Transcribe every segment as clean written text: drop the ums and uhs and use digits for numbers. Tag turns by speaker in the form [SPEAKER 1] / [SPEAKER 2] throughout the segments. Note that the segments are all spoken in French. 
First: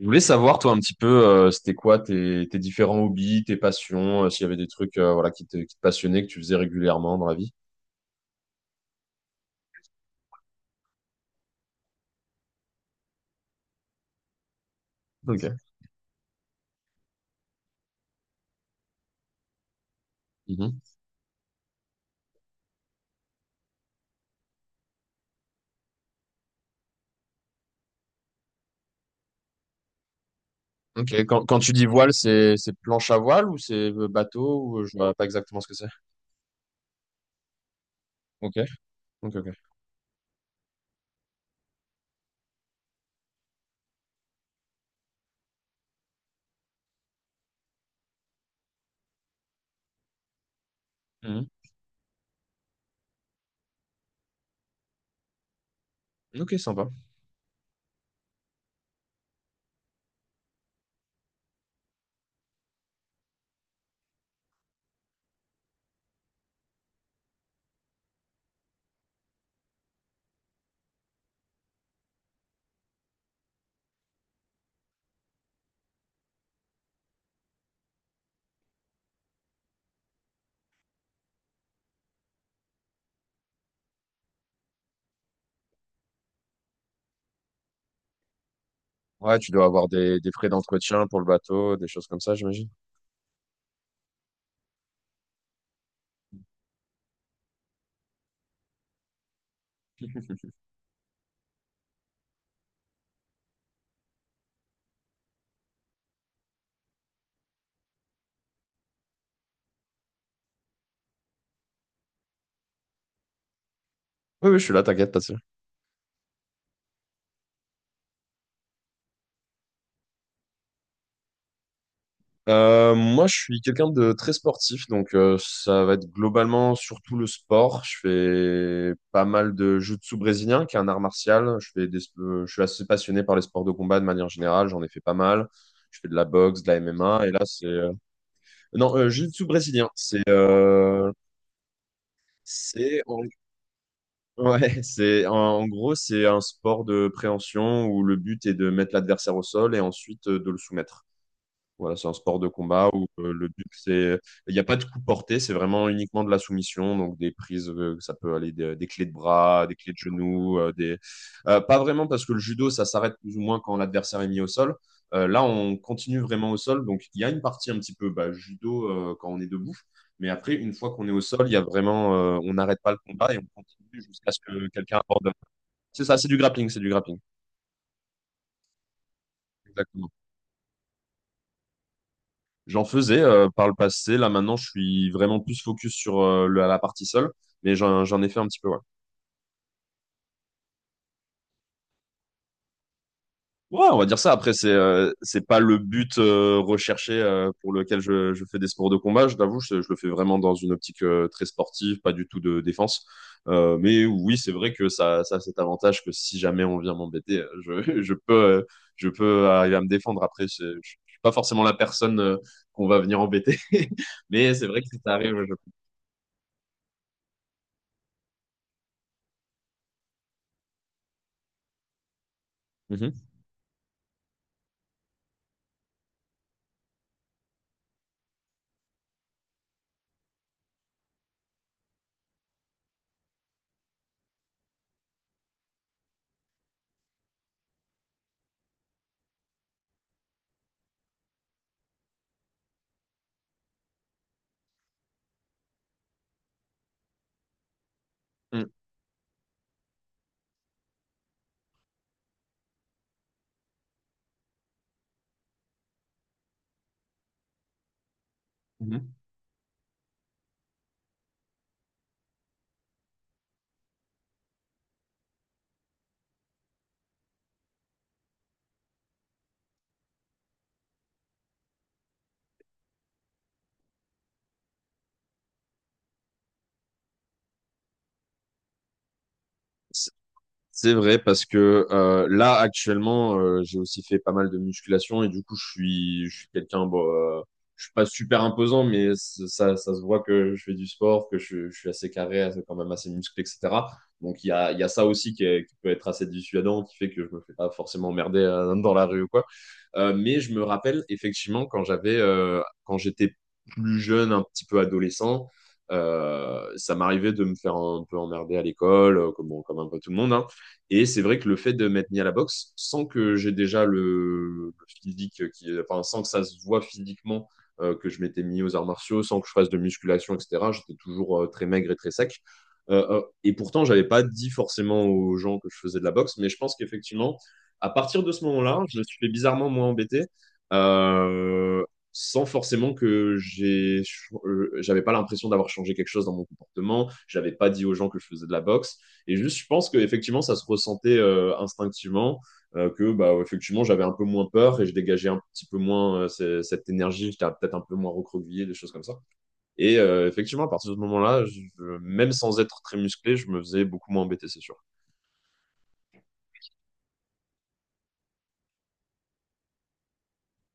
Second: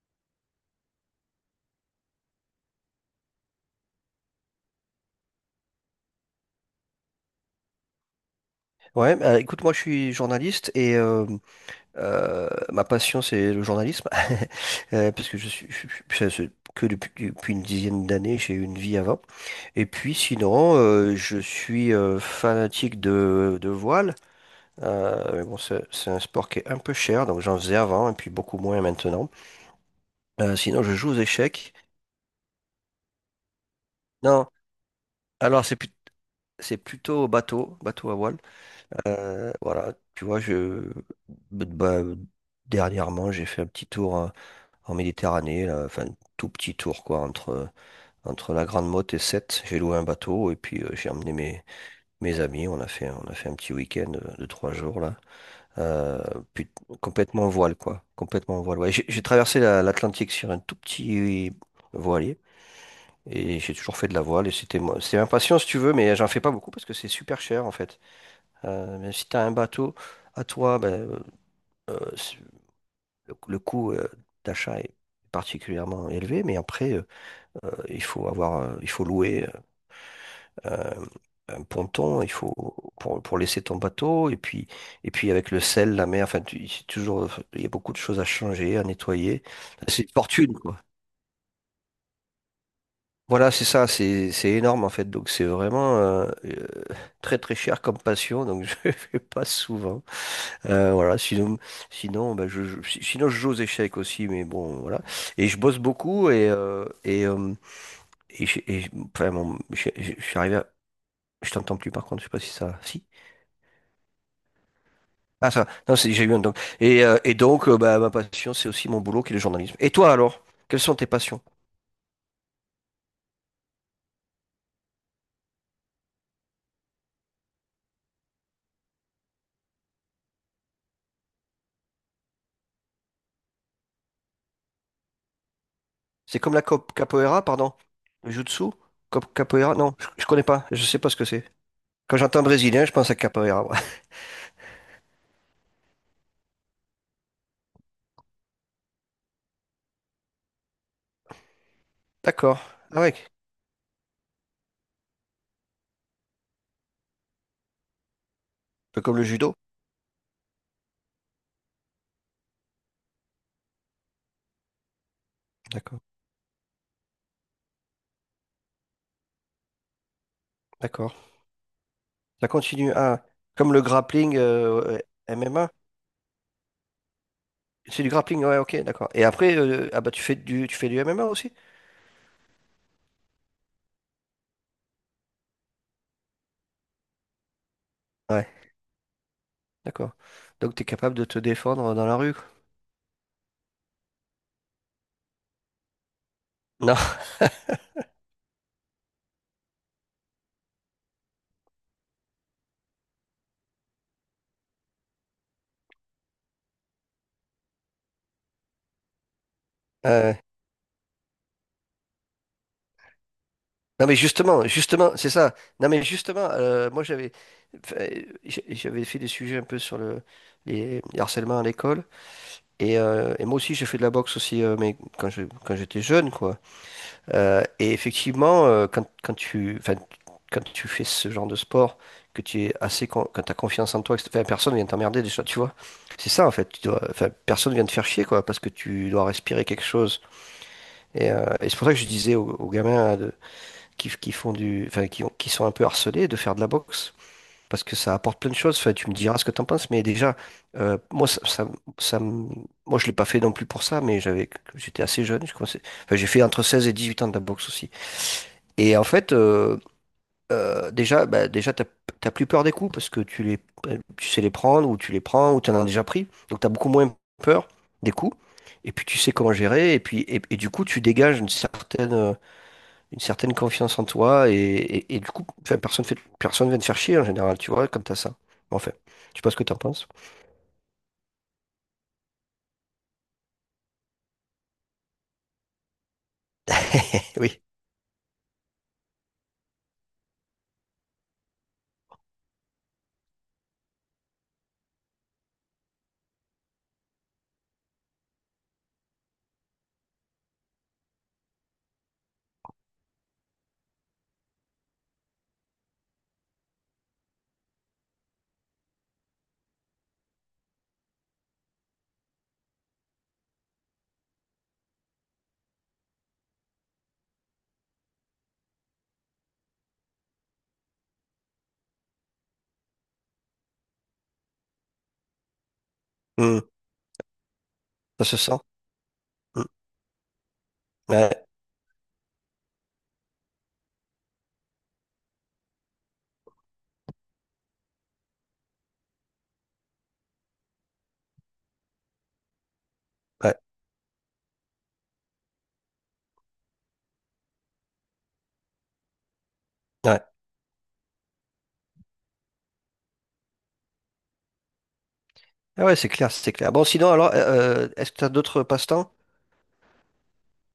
[SPEAKER 1] Je voulais savoir, toi, un petit peu, c'était quoi tes différents hobbies, tes passions, s'il y avait des trucs voilà, qui te passionnaient, que tu faisais régulièrement dans la vie.
[SPEAKER 2] Ouais, bah, écoute, moi je suis journaliste et ma passion c'est le journalisme. Parce que je
[SPEAKER 1] Ok.
[SPEAKER 2] suis, c'est que depuis une dizaine d'années j'ai eu une vie avant. Et puis sinon,
[SPEAKER 1] Mhm.
[SPEAKER 2] je suis fanatique de voile. Mais bon, c'est un sport qui est un peu cher, donc j'en faisais avant et puis beaucoup moins maintenant. Sinon, je joue
[SPEAKER 1] Ok.
[SPEAKER 2] aux
[SPEAKER 1] Quand tu
[SPEAKER 2] échecs.
[SPEAKER 1] dis voile, c'est planche à voile ou c'est
[SPEAKER 2] Non,
[SPEAKER 1] bateau ou je vois pas exactement
[SPEAKER 2] alors
[SPEAKER 1] ce que c'est.
[SPEAKER 2] c'est plutôt au bateau, bateau à voile.
[SPEAKER 1] Ok. Ok, ok.
[SPEAKER 2] Voilà, tu vois, bah, dernièrement, j'ai fait un petit tour hein, en Méditerranée, là. Enfin, un tout petit tour, quoi, entre, la Grande Motte et Sète. J'ai loué un bateau et puis j'ai emmené mes amis. On a fait un petit week-end de 3 jours, là. Euh,
[SPEAKER 1] Mhm. Ok,
[SPEAKER 2] puis,
[SPEAKER 1] sympa.
[SPEAKER 2] complètement en voile, quoi. Complètement en voile. Ouais, j'ai traversé l'Atlantique sur un tout petit voilier. Et j'ai toujours fait de la voile et c'était moi, c'est ma passion si tu veux, mais j'en fais pas beaucoup parce que c'est super cher en fait. Mais si tu as un bateau à toi, ben, euh, c'est- le coût d'achat est particulièrement élevé, mais après, il faut avoir, il faut louer euh, un ponton, il faut pour laisser ton bateau, et puis avec le sel, la mer, enfin, c'est toujours, il y a beaucoup de choses à changer, à
[SPEAKER 1] Ouais,
[SPEAKER 2] nettoyer.
[SPEAKER 1] tu dois avoir
[SPEAKER 2] C'est une
[SPEAKER 1] des frais
[SPEAKER 2] fortune, quoi.
[SPEAKER 1] d'entretien pour le bateau, des choses comme ça, j'imagine.
[SPEAKER 2] Voilà, c'est ça, c'est énorme en fait. Donc c'est vraiment très très cher comme passion, donc je ne fais pas souvent. Voilà, sinon bah, sinon je joue aux échecs aussi, mais bon voilà. Et je bosse beaucoup enfin bon, je suis arrivé à... Je t'entends plus par contre, je sais pas si ça. Si?
[SPEAKER 1] Oui, oui, je suis là, t'inquiète, pas.
[SPEAKER 2] Ah ça, non, j'ai eu un donc. Et donc bah, ma passion, c'est aussi mon boulot qui est le journalisme. Et toi alors, quelles sont tes passions?
[SPEAKER 1] Moi, je suis quelqu'un de très sportif, donc ça va être globalement surtout le sport. Je fais pas mal de jiu-jitsu brésilien, qui est un art martial. Je fais je suis assez passionné par les sports de combat de manière générale. J'en ai fait pas mal. Je fais de la
[SPEAKER 2] C'est comme
[SPEAKER 1] boxe,
[SPEAKER 2] la
[SPEAKER 1] de la MMA, et là
[SPEAKER 2] capoeira,
[SPEAKER 1] c'est
[SPEAKER 2] pardon. Le Jutsu?
[SPEAKER 1] non jiu-jitsu
[SPEAKER 2] Capoeira?
[SPEAKER 1] brésilien.
[SPEAKER 2] Non, je connais pas. Je sais pas ce que c'est. Quand j'entends brésilien, je
[SPEAKER 1] C'est
[SPEAKER 2] pense à
[SPEAKER 1] en...
[SPEAKER 2] capoeira. Ouais.
[SPEAKER 1] ouais, c'est en gros c'est un sport de préhension où le but est de mettre l'adversaire au sol et ensuite de le soumettre. Voilà, c'est un sport de
[SPEAKER 2] D'accord.
[SPEAKER 1] combat
[SPEAKER 2] Ah
[SPEAKER 1] où
[SPEAKER 2] ouais, un
[SPEAKER 1] le but, c'est... Il n'y a pas de coup porté, c'est vraiment uniquement de la soumission, donc des prises, ça peut aller des
[SPEAKER 2] peu
[SPEAKER 1] clés de
[SPEAKER 2] comme le judo.
[SPEAKER 1] bras, des clés de genoux, des... pas vraiment parce que le judo, ça s'arrête plus ou moins quand l'adversaire est mis au sol. Là, on
[SPEAKER 2] D'accord.
[SPEAKER 1] continue vraiment au sol, donc il y a une partie un petit peu bah, judo quand on est debout, mais après, une fois qu'on est
[SPEAKER 2] D'accord.
[SPEAKER 1] au sol, il y a vraiment...
[SPEAKER 2] Ça
[SPEAKER 1] on n'arrête pas
[SPEAKER 2] continue.
[SPEAKER 1] le
[SPEAKER 2] Ah,
[SPEAKER 1] combat et on
[SPEAKER 2] comme le
[SPEAKER 1] continue jusqu'à
[SPEAKER 2] grappling
[SPEAKER 1] ce que quelqu'un aborde.
[SPEAKER 2] MMA.
[SPEAKER 1] C'est ça, c'est du grappling, c'est du grappling.
[SPEAKER 2] C'est du grappling, ouais, ok, d'accord. Et après, ah
[SPEAKER 1] Exactement.
[SPEAKER 2] bah tu fais du MMA aussi?
[SPEAKER 1] J'en faisais par le passé. Là, maintenant, je suis vraiment plus focus sur la partie seule, mais j'en ai fait un
[SPEAKER 2] Ouais,
[SPEAKER 1] petit peu. Ouais.
[SPEAKER 2] d'accord. Donc tu es capable de te défendre dans la rue, quoi.
[SPEAKER 1] Ouais, on va dire ça. Après, c'est pas le but
[SPEAKER 2] Non.
[SPEAKER 1] recherché pour lequel je fais des sports de combat. Je t'avoue, je le fais vraiment dans une optique très sportive, pas du tout de défense. Mais oui, c'est vrai que ça a cet avantage que si jamais on vient m'embêter, je, je peux arriver à me défendre.
[SPEAKER 2] Euh,
[SPEAKER 1] Après, je suis pas forcément la personne qu'on va venir embêter,
[SPEAKER 2] Non mais
[SPEAKER 1] mais
[SPEAKER 2] justement,
[SPEAKER 1] c'est vrai que si ça
[SPEAKER 2] justement, c'est
[SPEAKER 1] arrive, je...
[SPEAKER 2] ça. Non mais justement, moi j'avais enfin, j'avais fait des sujets un peu sur le les harcèlements à l'école, et,
[SPEAKER 1] Mhm.
[SPEAKER 2] euh, et moi aussi j'ai fait de la boxe aussi mais quand j'étais jeune quoi. Et effectivement quand tu, enfin, quand tu fais ce genre de sport, que tu es assez quand t'as confiance en toi, que, enfin, personne vient t'emmerder déjà, tu vois. C'est ça en fait, tu dois, enfin, personne vient te faire chier, quoi, parce que tu dois respirer quelque chose, et c'est pour ça que je disais aux gamins qui font du, enfin, qui sont un peu harcelés de faire de la boxe. Parce que ça apporte plein de choses. Enfin, tu me diras ce que t'en penses, mais déjà, moi, ça me- moi, je l'ai pas fait non plus pour ça, mais j'étais assez jeune. Enfin, j'ai fait entre 16 et 18 ans de la boxe aussi. Et en
[SPEAKER 1] Mhm.
[SPEAKER 2] fait, déjà, bah, déjà, t'as plus peur des coups parce que tu sais les prendre ou tu les prends ou t'en as déjà pris. Donc, t'as beaucoup moins peur des coups. Et puis, tu sais comment gérer. Et puis, du coup, tu dégages une certaine confiance en toi et du coup, enfin, personne vient te faire chier en général, tu vois, comme t'as ça. Bon, enfin, je sais pas ce que t'en penses.
[SPEAKER 1] C'est vrai parce que là actuellement j'ai aussi fait pas mal de musculation et du coup je suis quelqu'un bon
[SPEAKER 2] Oui.
[SPEAKER 1] je suis pas super imposant mais ça ça se voit que je fais du sport que je suis assez carré quand même assez musclé etc donc il y a ça aussi qui peut être assez dissuadant qui fait que je me fais pas forcément emmerder dans la rue ou quoi. Mais je me rappelle effectivement quand j'avais quand j'étais plus jeune un petit peu adolescent ça m'arrivait de me faire un peu emmerder à l'école comme comme un peu tout le monde hein. Et c'est vrai que le fait de m'être mis à la boxe, sans que j'ai déjà le physique, qui, enfin, sans que ça se voit physiquement que je m'étais mis aux arts martiaux, sans que je fasse de musculation, etc., j'étais toujours très maigre et très sec. Et pourtant, j'avais pas dit forcément aux gens que je faisais de la boxe, mais je
[SPEAKER 2] Hmm.
[SPEAKER 1] pense qu'effectivement, à partir
[SPEAKER 2] Ça
[SPEAKER 1] de
[SPEAKER 2] se
[SPEAKER 1] ce
[SPEAKER 2] sent.
[SPEAKER 1] moment-là, je me suis fait
[SPEAKER 2] Hmm.
[SPEAKER 1] bizarrement moins embêté,
[SPEAKER 2] Ouais,
[SPEAKER 1] euh, sans forcément que j'ai, j'avais pas l'impression d'avoir changé quelque chose dans mon comportement. J'avais pas dit aux gens que je faisais de la boxe. Et juste, je pense qu'effectivement, ça se ressentait instinctivement, que bah,
[SPEAKER 2] ouais,
[SPEAKER 1] effectivement, j'avais un peu moins peur et je dégageais un petit peu moins cette énergie, j'étais peut-être un peu moins recroquevillé, des choses comme ça. Et
[SPEAKER 2] ouais.
[SPEAKER 1] effectivement, à partir de ce moment-là, même sans être très musclé, je me faisais beaucoup moins embêter, c'est sûr.
[SPEAKER 2] Ah ouais, c'est clair, c'est clair. Bon, sinon, alors, est-ce que t'as d'autres passe-temps?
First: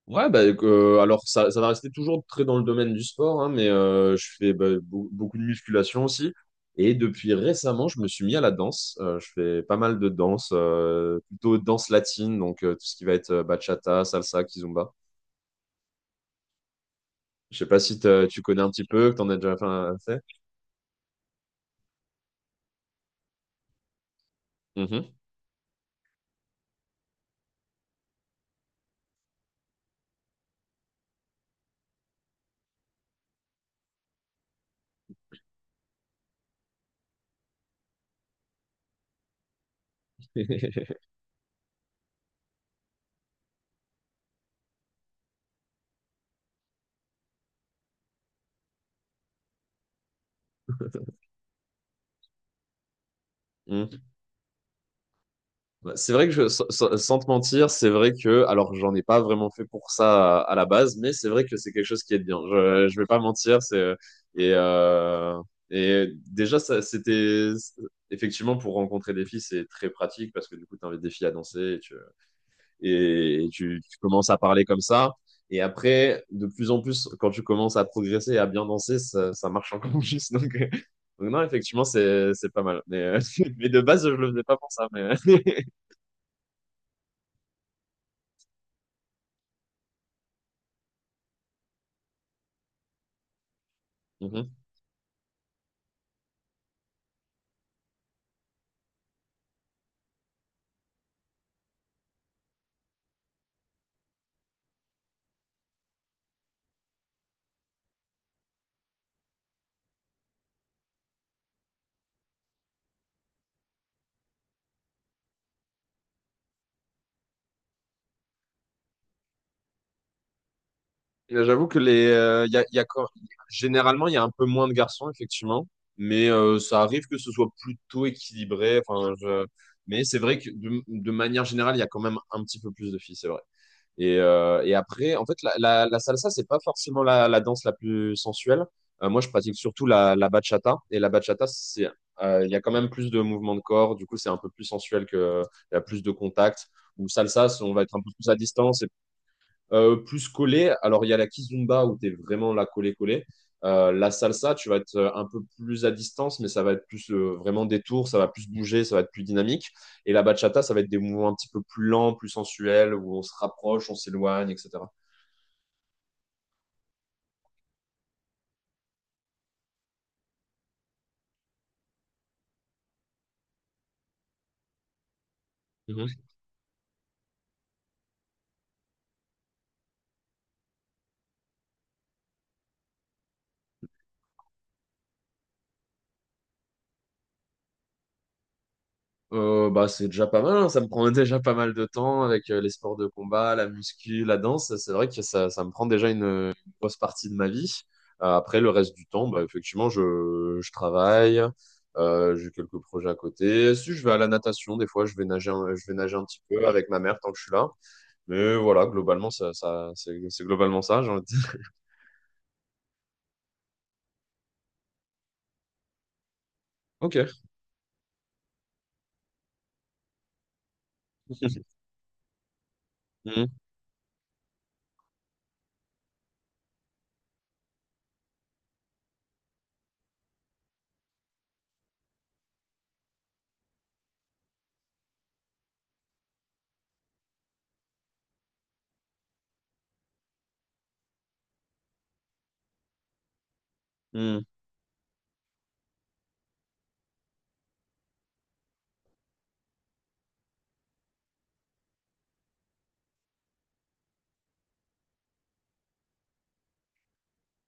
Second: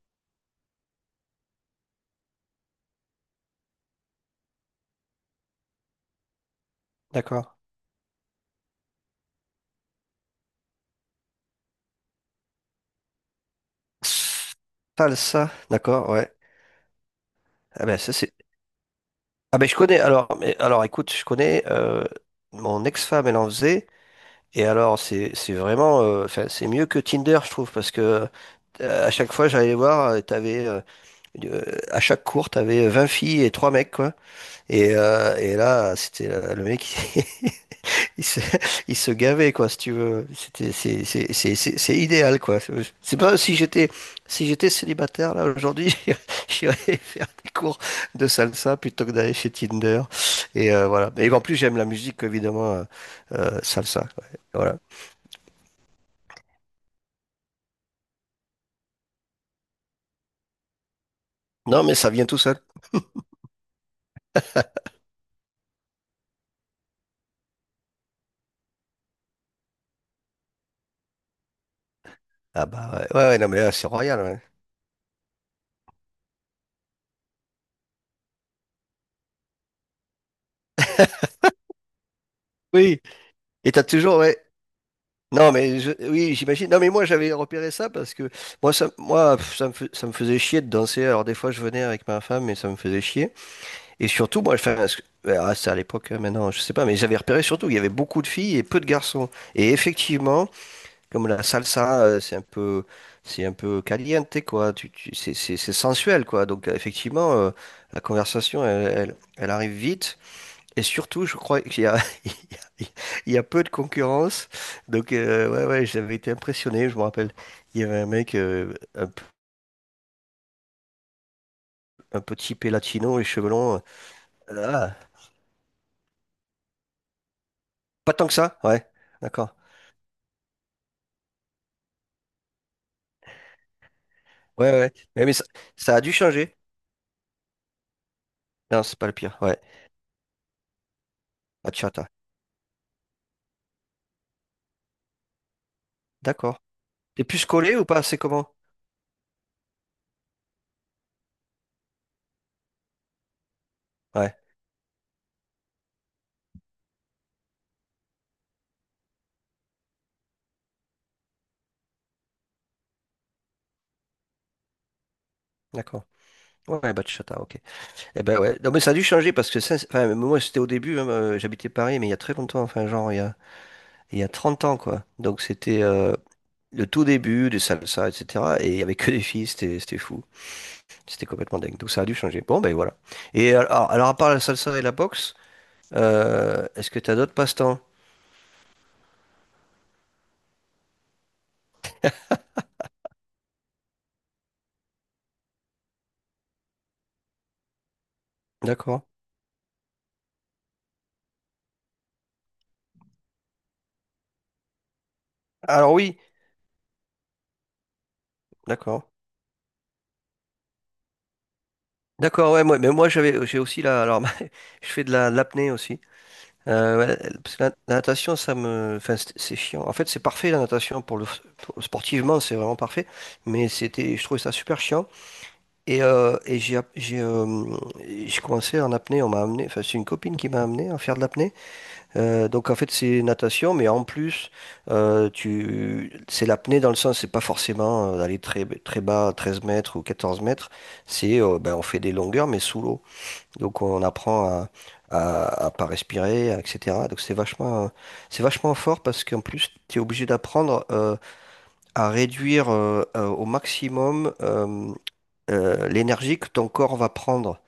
[SPEAKER 1] Ouais, bah, alors ça va rester toujours très dans le domaine du sport, hein, mais je fais bah, beaucoup de musculation aussi. Et depuis
[SPEAKER 2] D'accord.
[SPEAKER 1] récemment, je me suis mis à la danse. Je fais pas mal de danse, plutôt danse latine, donc tout ce qui va être bachata, salsa, kizomba.
[SPEAKER 2] Salsa, d'accord, ouais.
[SPEAKER 1] Je sais pas
[SPEAKER 2] Ah ben,
[SPEAKER 1] si
[SPEAKER 2] ça, c'est...
[SPEAKER 1] tu connais un petit peu, que t'en as déjà
[SPEAKER 2] Ah
[SPEAKER 1] fait.
[SPEAKER 2] ben, je connais,
[SPEAKER 1] Fait.
[SPEAKER 2] alors, mais, alors écoute, je connais, mon ex-femme, elle en faisait, et alors,
[SPEAKER 1] Mhm.
[SPEAKER 2] c'est vraiment, enfin, c'est mieux que Tinder, je trouve, parce que à chaque fois, j'allais voir, t'avais Euh, à chaque cours, t'avais 20 filles et 3 mecs, quoi. Et là, c'était le mec, il il se, il se gavait, quoi, si tu veux. C'était, c'est, c'est, c'est, c'est c'est idéal, quoi. C'est pas, si j'étais célibataire, là, aujourd'hui, j'irais faire des cours de salsa plutôt que d'aller chez Tinder. Et voilà. Et en plus, j'aime la musique, évidemment, salsa.
[SPEAKER 1] Mhm.
[SPEAKER 2] Ouais. Voilà.
[SPEAKER 1] Bah, c'est vrai que sans te mentir, c'est vrai que, alors j'en ai pas vraiment fait pour ça à la base, mais c'est vrai que c'est
[SPEAKER 2] Non,
[SPEAKER 1] quelque
[SPEAKER 2] mais
[SPEAKER 1] chose
[SPEAKER 2] ça
[SPEAKER 1] qui est
[SPEAKER 2] vient
[SPEAKER 1] bien.
[SPEAKER 2] tout seul.
[SPEAKER 1] Je vais pas mentir, c'est et euh, et déjà ça c'était effectivement pour rencontrer des filles, c'est très pratique parce que du coup tu invites des filles à danser et tu
[SPEAKER 2] Ah bah ouais, ouais, ouais, non,
[SPEAKER 1] et
[SPEAKER 2] mais là, c'est
[SPEAKER 1] tu
[SPEAKER 2] royal,
[SPEAKER 1] commences à
[SPEAKER 2] ouais.
[SPEAKER 1] parler comme ça. Et après, de plus en plus, quand tu commences à progresser et à bien danser, ça marche encore plus. Donc non, effectivement, c'est pas mal. Mais,
[SPEAKER 2] Oui,
[SPEAKER 1] mais
[SPEAKER 2] et
[SPEAKER 1] de
[SPEAKER 2] t'as
[SPEAKER 1] base, je
[SPEAKER 2] toujours,
[SPEAKER 1] le faisais pas pour ça. Mais...
[SPEAKER 2] non, mais oui, j'imagine. Non, mais moi, j'avais repéré ça parce que moi, ça, moi, pff, ça me faisait chier de danser. Alors, des fois, je venais avec ma femme, mais ça me faisait chier. Et surtout, moi,
[SPEAKER 1] Mhm.
[SPEAKER 2] enfin, ouais, ah, c'est à l'époque, hein, maintenant, je sais pas, mais j'avais repéré surtout qu'il y avait beaucoup de filles et peu de garçons. Et effectivement, comme la salsa, c'est un peu, caliente, quoi. C'est sensuel, quoi. Donc, effectivement, la conversation, elle arrive vite. Et surtout, je crois qu'il y a, il y a, il y a peu de concurrence. Donc, ouais, ouais, j'avais été impressionné, je me rappelle. Il y avait un mec
[SPEAKER 1] Et j'avoue que les,
[SPEAKER 2] un peu typé
[SPEAKER 1] y a
[SPEAKER 2] latino et cheveux longs.
[SPEAKER 1] généralement, il y a un peu moins de
[SPEAKER 2] Ah,
[SPEAKER 1] garçons, effectivement, mais ça arrive que ce soit plutôt
[SPEAKER 2] pas tant que ça,
[SPEAKER 1] équilibré.
[SPEAKER 2] ouais.
[SPEAKER 1] Enfin, je-
[SPEAKER 2] D'accord.
[SPEAKER 1] Mais c'est vrai que de manière générale, il y a quand même un petit peu plus de filles, c'est vrai. Et, euh,
[SPEAKER 2] Ouais,
[SPEAKER 1] et
[SPEAKER 2] ouais.
[SPEAKER 1] après, en
[SPEAKER 2] Mais
[SPEAKER 1] fait,
[SPEAKER 2] ça, ça
[SPEAKER 1] la
[SPEAKER 2] a dû
[SPEAKER 1] salsa, c'est
[SPEAKER 2] changer.
[SPEAKER 1] pas forcément la danse la plus sensuelle.
[SPEAKER 2] Non, c'est pas le
[SPEAKER 1] Moi, je
[SPEAKER 2] pire.
[SPEAKER 1] pratique
[SPEAKER 2] Ouais.
[SPEAKER 1] surtout la bachata. Et la bachata, c'est,
[SPEAKER 2] Bachata.
[SPEAKER 1] il y a quand même plus de mouvements de corps. Du coup, c'est un peu plus sensuel que, il y a plus de
[SPEAKER 2] D'accord.
[SPEAKER 1] contact. Ou
[SPEAKER 2] T'es plus
[SPEAKER 1] salsa, on
[SPEAKER 2] collé
[SPEAKER 1] va
[SPEAKER 2] ou
[SPEAKER 1] être un
[SPEAKER 2] pas?
[SPEAKER 1] peu
[SPEAKER 2] C'est
[SPEAKER 1] plus à
[SPEAKER 2] comment?
[SPEAKER 1] distance. Plus collé, alors il y a la kizomba où tu es vraiment là collé-collé. La
[SPEAKER 2] Ouais,
[SPEAKER 1] salsa, tu vas être un peu plus à distance, mais ça va être plus vraiment des tours, ça va plus bouger, ça va être plus dynamique. Et la bachata, ça va être des mouvements un petit peu plus lents, plus sensuels, où on se rapproche, on s'éloigne, etc.
[SPEAKER 2] d'accord. Ouais, bachata, ok. Eh ben ouais. Non, mais ça a dû changer parce que ça, enfin, moi, c'était au début, hein, j'habitais Paris, mais il y a très longtemps, enfin, genre, il y a 30 ans, quoi. Donc, c'était le tout début des salsa, etc. Et il n'y avait que des filles, c'était fou. C'était complètement dingue. Donc ça a dû changer. Bon, ben voilà. Et alors à part la salsa et la boxe, est-ce que tu as d'autres passe-temps?
[SPEAKER 1] Bah, c'est déjà pas mal, hein. Ça me prend déjà pas mal de temps avec les sports de combat, la muscu, la danse. C'est vrai que ça me prend déjà une grosse partie de ma vie. Après, le reste
[SPEAKER 2] D'accord.
[SPEAKER 1] du temps, bah, effectivement, je travaille, j'ai quelques projets à côté. Si je vais à la natation, des fois, je vais nager, je vais
[SPEAKER 2] Alors
[SPEAKER 1] nager
[SPEAKER 2] oui,
[SPEAKER 1] un petit peu avec ma mère tant que je suis là. Mais voilà,
[SPEAKER 2] d'accord.
[SPEAKER 1] globalement, c'est globalement ça, j'ai envie de dire.
[SPEAKER 2] D'accord, ouais, moi, mais moi j'ai aussi la alors je fais de l'apnée aussi. Ouais,
[SPEAKER 1] Ok.
[SPEAKER 2] parce que la natation, ça me enfin, c'est chiant. En fait, c'est parfait la natation pour le, sportivement, c'est vraiment parfait,
[SPEAKER 1] Mhm.
[SPEAKER 2] mais c'était je trouvais ça super chiant. Et, euh, et j'ai, app- j'ai, euh, j'ai commencé en apnée, on m'a amené, enfin, c'est une copine qui m'a amené à faire de l'apnée. Donc en fait c'est natation, mais en plus c'est l'apnée dans le sens, c'est pas forcément d'aller très, très bas, 13 mètres ou 14 mètres, c'est, ben, on fait des longueurs mais sous l'eau. Donc on apprend
[SPEAKER 1] Mhm.
[SPEAKER 2] à pas respirer, etc. Donc c'est vachement, fort parce qu'en plus tu es obligé d'apprendre à réduire au maximum, l'énergie que ton corps va prendre.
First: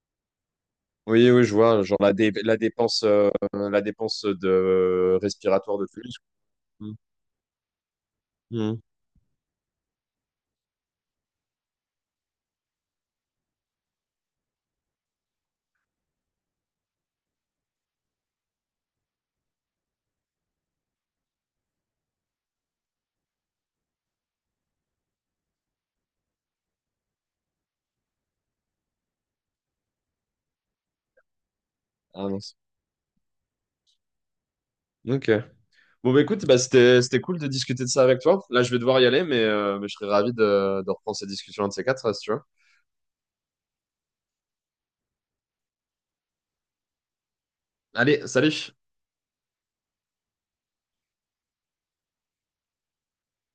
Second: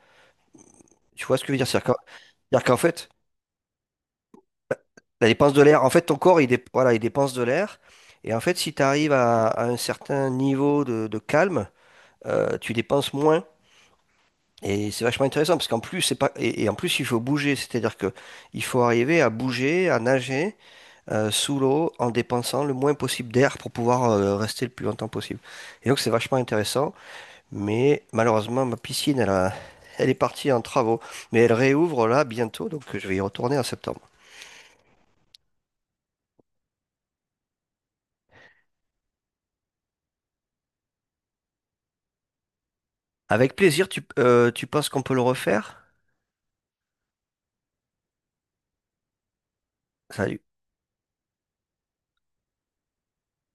[SPEAKER 2] Tu
[SPEAKER 1] Oui,
[SPEAKER 2] vois
[SPEAKER 1] oui,
[SPEAKER 2] ce que je
[SPEAKER 1] je
[SPEAKER 2] veux dire?
[SPEAKER 1] vois,
[SPEAKER 2] C'est-à-dire
[SPEAKER 1] genre
[SPEAKER 2] qu'en c'est-à-dire qu'en fait,
[SPEAKER 1] la dépense de
[SPEAKER 2] la dépense de
[SPEAKER 1] respiratoire
[SPEAKER 2] l'air,
[SPEAKER 1] de
[SPEAKER 2] en fait,
[SPEAKER 1] plus.
[SPEAKER 2] ton corps, voilà, il dépense de l'air. Et en fait, si tu arrives à un certain niveau de calme, tu dépenses moins. Et c'est vachement intéressant parce qu'en plus, c'est pas, et en plus, il faut bouger. C'est-à-dire que il faut arriver à bouger, à nager, sous l'eau en dépensant le moins possible d'air pour pouvoir rester le plus longtemps possible. Et donc, c'est vachement intéressant. Mais malheureusement, ma piscine, elle est partie en travaux. Mais elle réouvre là
[SPEAKER 1] Ah mince.
[SPEAKER 2] bientôt, donc je vais y retourner en septembre.
[SPEAKER 1] Ok. Bon, bah écoute, bah, c'était cool de discuter de ça avec toi. Là, je vais devoir y aller, mais je serais ravi de reprendre cette discussion un de ces quatre, si tu veux.
[SPEAKER 2] Avec plaisir, tu penses qu'on peut le refaire?
[SPEAKER 1] Allez, salut!
[SPEAKER 2] Ça-